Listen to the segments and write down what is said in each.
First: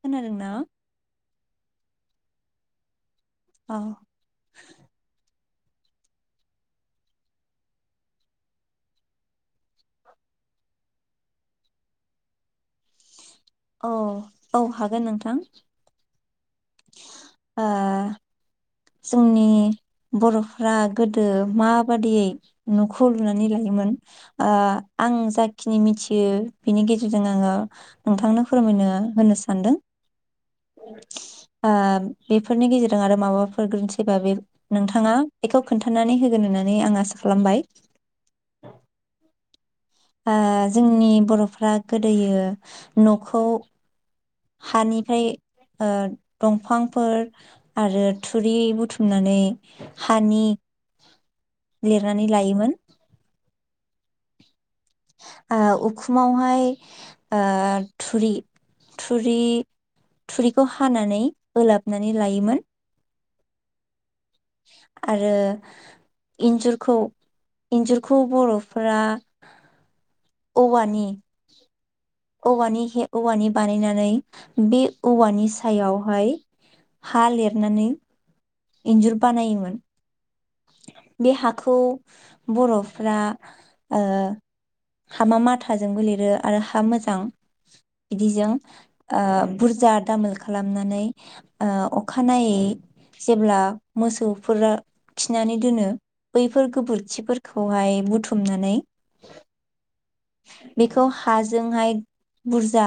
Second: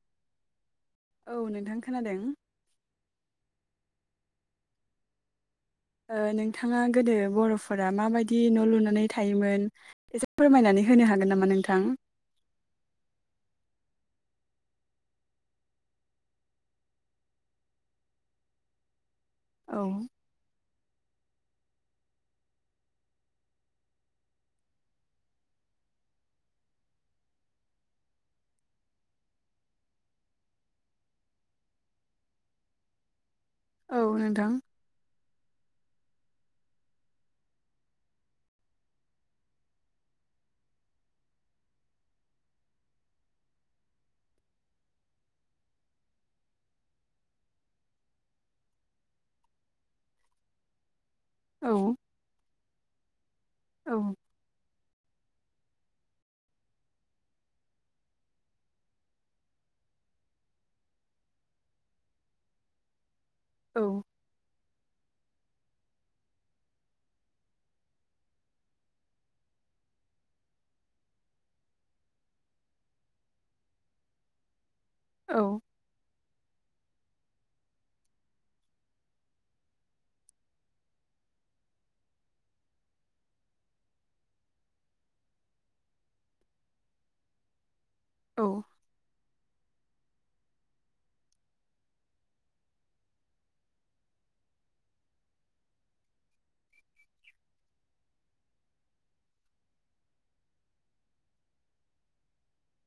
खोनादोंना? औ नोंथां खोनादों। अ‌। ओ नोंथाङा गोदो बर'फोरा माबायदि न' लुनानै थायोमोन एसे फोरमायनानै होनो हागोन नामा नोंथां? अ औ हागोन नोंथां। ओ जोंनि औ बरफ्रा गो दो माबादियै नखौ लुनानै लायोमोन ओ आं जाखिनि मिथियो बिनि गेजेरजों आंङो नोंथांनो फोरमायनो होनो सानदों। ओ बेफोरनि गेजेरजों आरो माबाफो र औ गोरोनथिबा बे नोंथां नोंथाङा बेखौ खोन्थानानै होगोन होननानै आं आसा खालामबाय। ओ जोंनि बरफ्रा गोदोयो नखौ हानिफ्राय ओ दंफांफोर आरो थुरि बुथुमनानै हानि औ लिरनानै लायोमोन। औ। ओ उखुमावहाय ओ थुरि थुरि थुरिखौ हानानै होलाबनानै लायोमोन। औ। आरो इन्जुरखौ इन्जुरखौ बरफोरा औवानि औवानि हेब औवानि बानायनानै बे औवानि औ सायावहाय हा लेरनानै इन्जुर बानायोमोन। बे हाखौ बरफ्रा ओ हामा माथाजोंबो लिरो आरो हा मोजां औ बिदिजों ओ बुरजा दामोल खालामनानै ओ अखानायै जेब्ला मोसौफोरा खिनानै दोनो बैफोर गोबोरखिफोरखौहाय बुथुमनानै बेखौ हाजोंहाय बुरजा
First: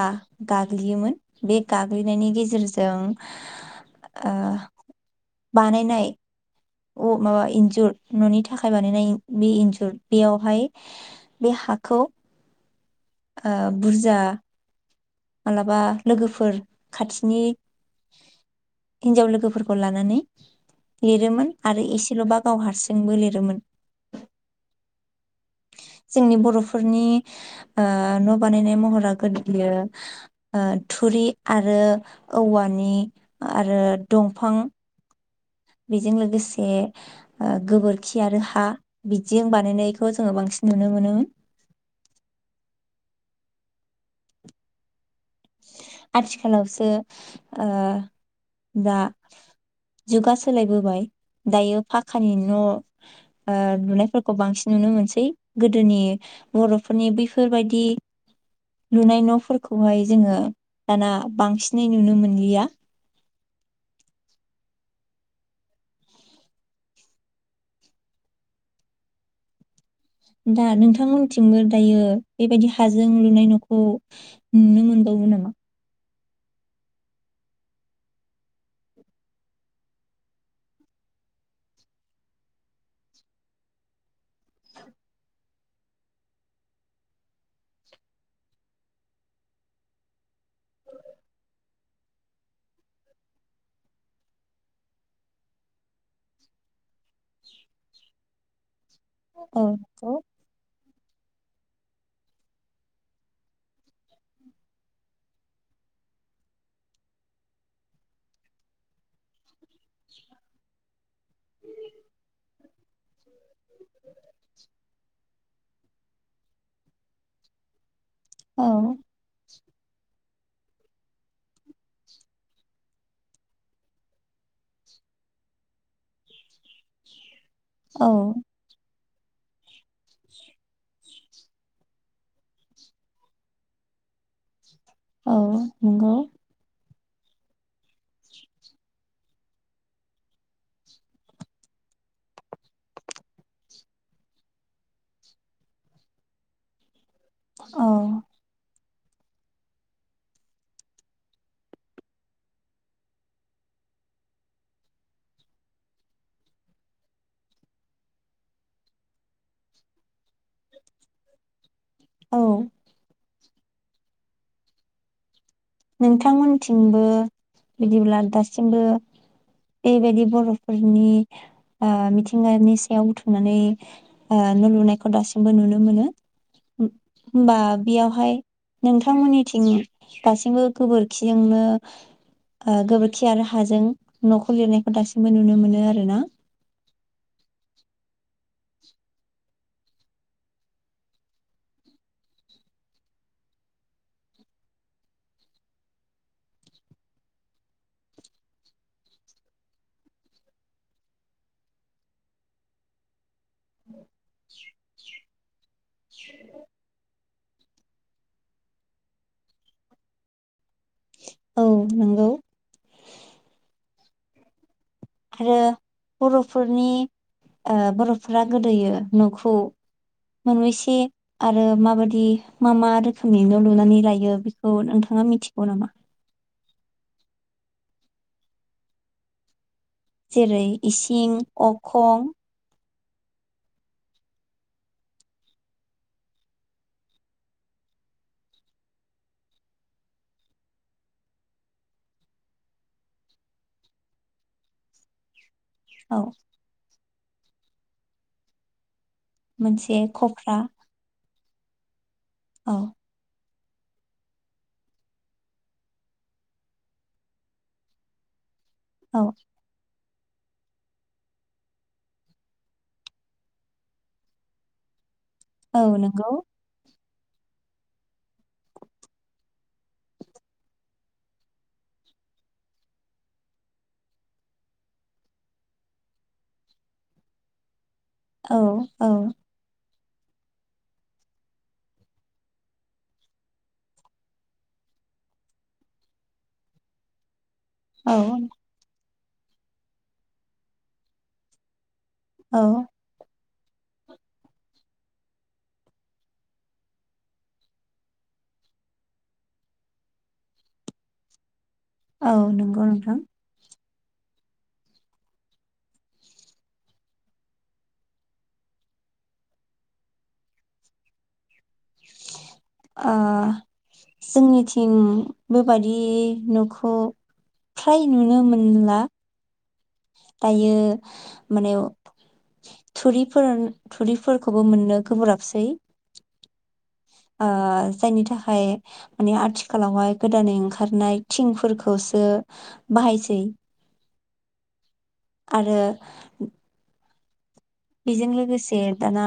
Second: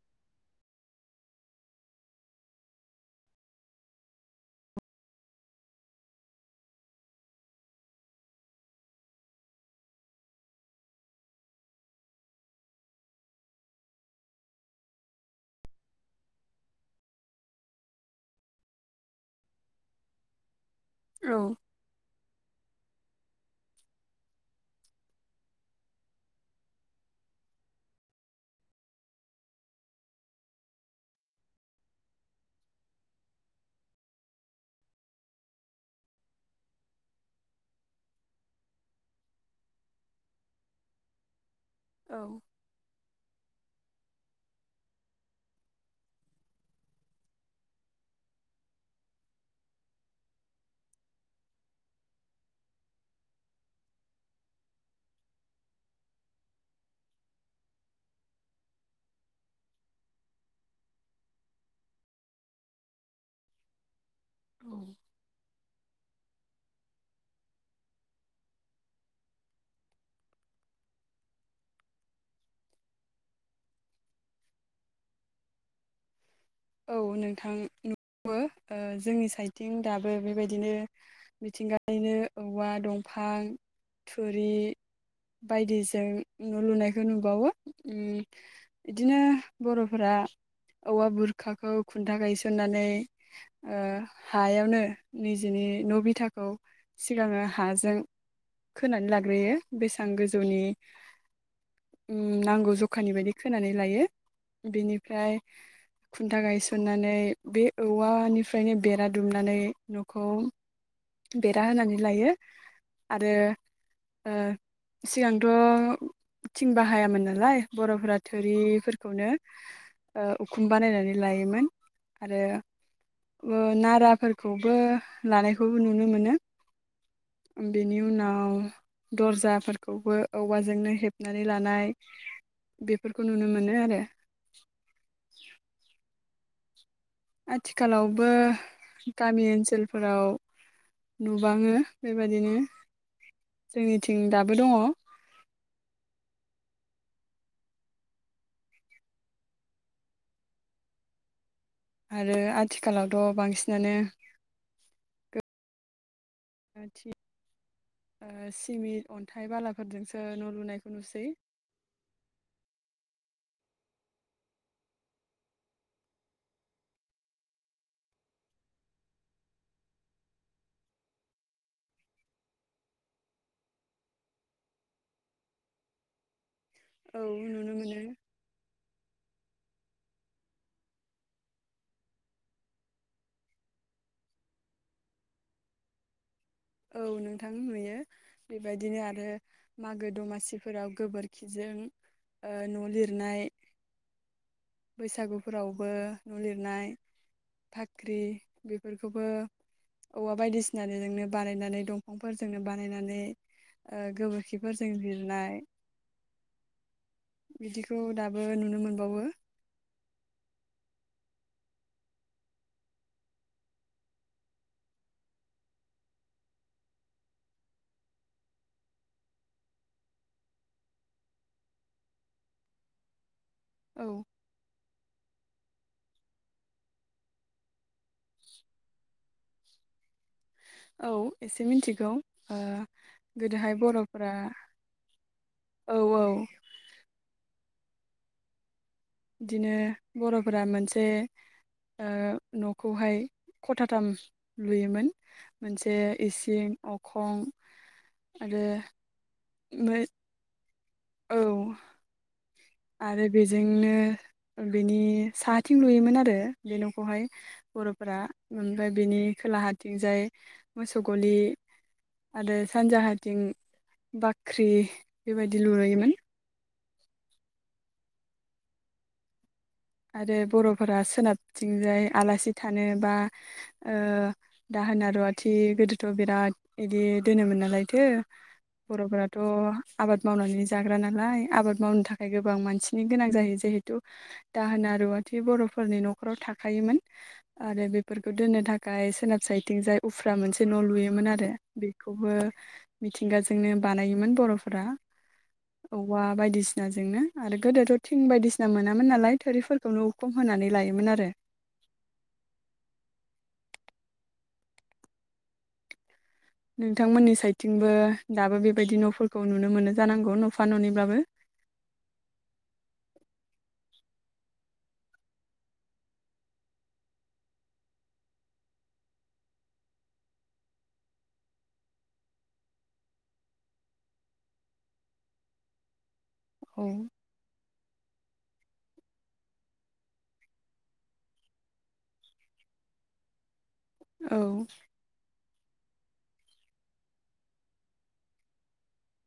गाग्लियोमोन। बे गाग्लिनायनि गेजेरजों ओ बानायनाय अ माबा इन्जुर ननि थाखाय बानायनाय बे इन्जुर बेयावहाय बे हाखौ ओ बुरजा मालाबा लोगोफोर खाथिनि हिनजाव लोगोफोरखौ लानानै लिरोमोन। औ आरो एसेलबा गाव हारसिंबो लिरोमोन। जोंनि बरफोरनि ओ न'श बानायनाय महरा गोलैयो ओ थुरि आरो औवानि आरो दंफां बेजों लोगोसे गोबोरखि आरो हा बिदिजों बानायनायखौ जोंङो बांसिन नुनो मोनोमोन। औ। आथिखालावसो ओ दा जुगा सोलायबोबाय दायो फाखानि न लुनायफोरखौओ बांसिन नुनो मोनसै गोदोनि बरफोरनि बैफोरबायाददि लुनाय नफोरखौहाय। जोंङो दाना बांसिनै नुनो मोनलिया। औ। दा नोंथांमोनथिंबो दायो बेबायदि हाजों लुनाय नखौ नुनो मोनबावो नामा। औ नोंथां नुो जोंनि साइडथिं दाबो बेबायदिनो मिथिंगायनो औवा दंफां थुरि बायदिजों न लुनायखौ नुबावो बिदिनो बरफोरा औवा बुर। खाखौ खुन्था गायसननानै हायावनो निजिनि न बिथाखौ। सिगांङो हाजों। खोनानै लाग्रोयो औ बेसेबां नंगौ गोजौनि। नांगौ जखानि बायदि खोनानै लायो बेनिफ्राय। खुन्था गायसननानै बे औवानिफ्रायनो बेरा दुमनानै। नखौ। बेरा होनानै लायो, आरो ओ सिगांथ। थिं बाहायामोन नालाय बरफोरा। औ थोरिफोरखौनोओ। उखुम बानायनानै लायोमोन आरो नाराफोरखौबो लानाय। खौबो नुनो मोनो। बेनि औ उनाव। दर्जाफोरखौबो औवाजोंनो हेबनानै लानाय बेफोरखौ नुनो मोनो आरो। औ नंगौ। आथिखालावबो, गामि ओनसोलफोराव नुबाङो बेबायदिनो जोंनिथिं दाबो दङ। औ। आरो आथिखालावथ बांसिनानो। दा थिग ओ सिमिट अन्थाइ बालाफोरजोंसो न लुनायखौ नुसै। औ। नोंथांमोनथिंबो, बिदिब्ला दासिमबो बेबायदि बरफोरनि मिथिंगानि सायाव बुथुमनानै न लुनायखौ दासिमबो नुनो मोनो। औ होनबा नुनो मोनो बेयावहाय नोंथां। थांथमोननिथिं दासि। बो गोबोरखिजोंनो गोबोरखि आरो हाजों नखौ लिरनायखौ दासिमबो नुनो मोनो आर ना। औ नोंथां नुयो, बेबायदिनो आरो मागो दमासिफोराव गोबोरखिजों ओ न लिरनाय, बैसागुफोरावबो न लिरनाय, फाख्रि बेफोरखौबो औवा बायदिसिना जोंनो। बानायनानै दंफांफोरजोंनो बानायनानै। गोबोरखिफोरजों लिरनाय। [inaudible] बिदिखौ दाबो नुनो मोनबावो। औ नंगौ। आरो बरफोरनि बरफोरा गोदोयो नखौ मोनबैसे आरो माबायदि मा मा रोखोमनि न लुनानै औ लायो बेखौ नोंथां थाङा मिथिगौ नामा? जेरै औ इसिं एसे मिथिगौ अखं। ओ गोदोहाय बर'फोरा औ औ। बिदिनो बर'फोरा मोनसे ओ न'खौहाय खथाथाम लुयोमोन। मोनसे औ इसिं अ खं आरो मोनसे मो खफ्रा औ औ आरो बे जोंनो, बेनि साहाथिं लुयोमोन आरो बे न'खौहाय बर'फोरा। ओमफ्राय बिनि औ खोलाहाथिंजाय। मोसौ गलि आरो सानजाहाथिं बाख्रि। बेबायदि औ लुरुयोमोन। नंगौ आरो बर'फोरा सोनाबथिंजाय आलासि थानो बा, ओ दाहोना रुवाथि गोदोथ' बिराद बिदि दोनोमोन नालाय। थो औ औ बर'फोराथ' आबाद मावनानै जाग्रा नालाय आबाद मावनो थाखाय गोबां मानसिनि गोनां जायो जिहेथु दाहोना रुवाथि बर'फोरनि न'खराव थाखायोमोन। आरो औ बेफोरखौ दोननो थाखाय सोनाब साइतथिं जाय उफ्रा मोनसे न'लुयोमोन आरो बे खौबो औ मिथिंगाज जोंनो बानायोमोन बर'फोरा औवा बायदिसिनाजोंनो आरो गोदोथ' थिं बायदिसिना मोनामोन नालाय थोरिफोरखौनो उकुम होनानै लायोमोन आरो औ नंगौ नोंथां। नोंथांमोननि साइडथिंबो दाबो बेबायदि न'फोरखौ नुनो मोनो जानांगौ न'फा न'निब्लाबो ओ जोंनिथिं बेबादि न'खौ फ्राय नुनो मोनला दायो माने थुरिफोर थुरिफोरखौबो मोननो गोब्राबसै। औ ओ जायनि थाखाय माने आथिखालावहाय गोदानै ओंखारनाय थिंफोरखौसो बाहायसै। औ आरो बेजों लोगोसे दाना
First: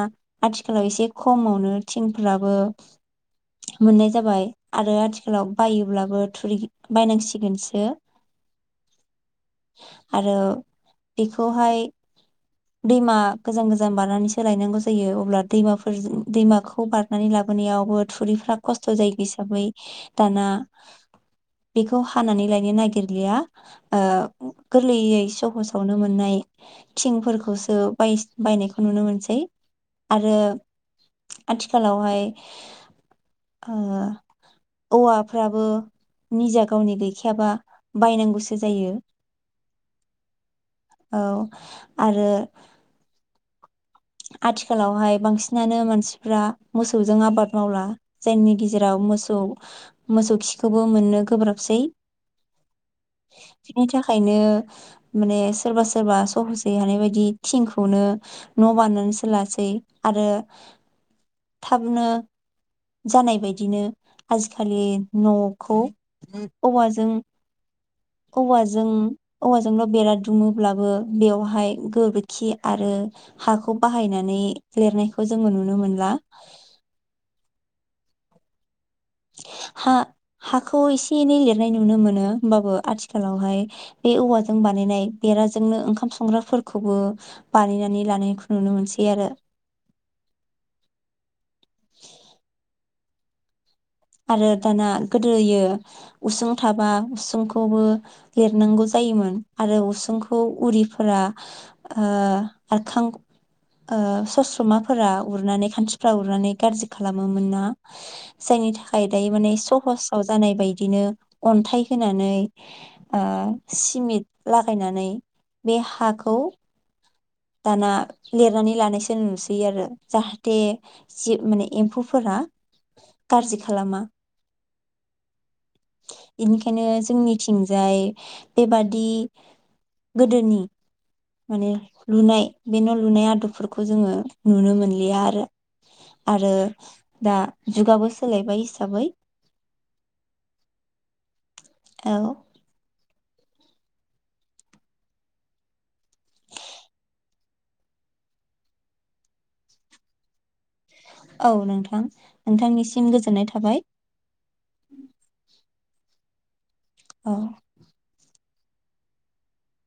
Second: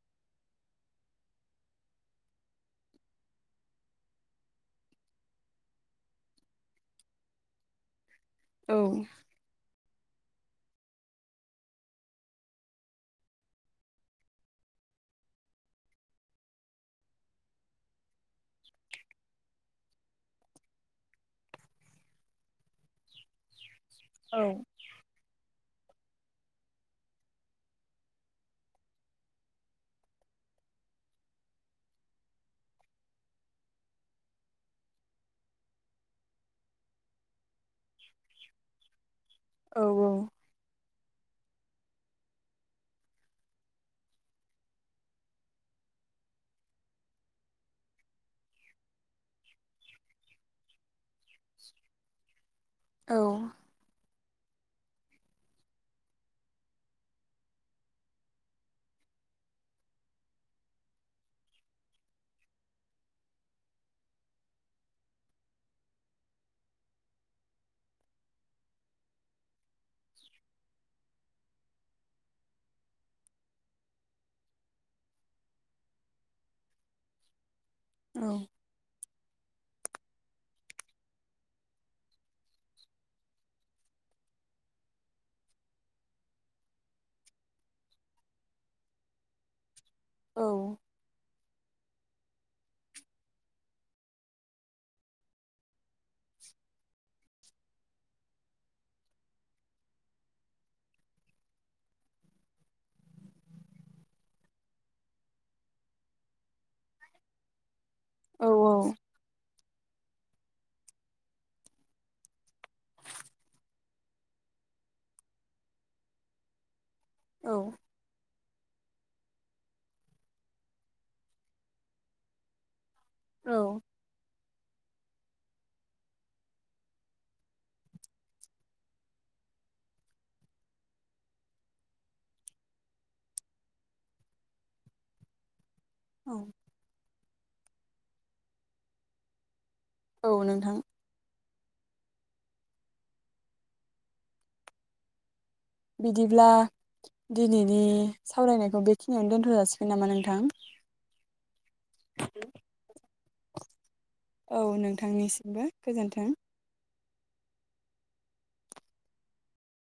आथिखालाव एसे खमावनो थिंफोराबो मोननाय जाबाय आरो आथिखालाव बायोब्लाबो थुरि बायनांसिगोनसो। औ आरो बेखौहाय दैमा गोजान गोजान बारनानैसो लायनांगौ जायो अब्ला दैमाफोर दैमाखौ बारनानै लाबोनायावबो थुरिफ्रा कस्थ' जायो हिसाबै दाना बेखौ हानानै लायनो नागिरलिया। ओ औ गोरलैयै सहस आवनो मोननाय थिंफोरख खौसो बाइस बायनायखौ नुनो मोनसै आरो आथिखालावहाय ओ औवाफ्राबो निजा गावनि गैखायाबा बायनांगौसो जायो‌। औ औ औ आरो आथिखालावहाय बांसिनानो मानसिफ्रा मोसौजों आबाद मावला जायनि गेजेराव मोसौ मोसौ खिखोबो मोननो गोब्राबसै औ बिनि थाख खायनो माने सोरबा सोरबा सहसै हानाय बायदि थिंखौनो न'बानाय नासोलासै आरो थाबनो जानाय बायदिनो आजिखालि न'खौ औवाजों औवाजों औवाजोंल' बेरा दुमोब्लाबो बेवहाय गोबोरखि आरो हाखौ बाहायनानै लिरनायखौ जोङो नुनो मोनला। औ हा हाखौ एसे एनै लिरनाय नुनो मोनो होमबाबो आथिखालावहाय बे औवाजों बानायनाय बेराजोंनो ओंखाम संग्राफोरखौबो बानायनानै लानायखौ नुनो मोनसै आरो औ [unintelligible] आरो दाना गोदोयो उसुं थाबा उसुंख खौबो लिरनांगौ जायोमोन आरो उसुंखौ उरिफोरा ओ आरखां ओ सस्रमाफोरा उरनानै खानस्रिफ्रा उरनानै गाज्रि खालामोमोन ना जायनि थाख खाय दायो माने सहसाव जानाय बायदिनो अन्थाइ होनानै ओ सिमिट लागायनानै बे हाखौ औ दाना लिरनानै लानायसो नुसैयो आरो जाहाथे जि माने एम्फौफोरा गाज्रि खालामा बेनिखायनो जोंनिथिंजाय बेबादि गोदोनि माने लुनाय बे न'लुनाय आदबफोरखौ जोङो नुनो मोनलिया आरो औ आरो दा जुगाबो सोलायबाय हिसाबै औ नोंथां औ बिदिब्ला दिनैनि सावरायनायखौ बेखिनियावनो दोनथ जासिगोन नामा नोंथां औ नोंथां नोंथांनिसिम गो गोजोननाय थाबाय औ नोंथांनिसिमबो गोजोन्थों औ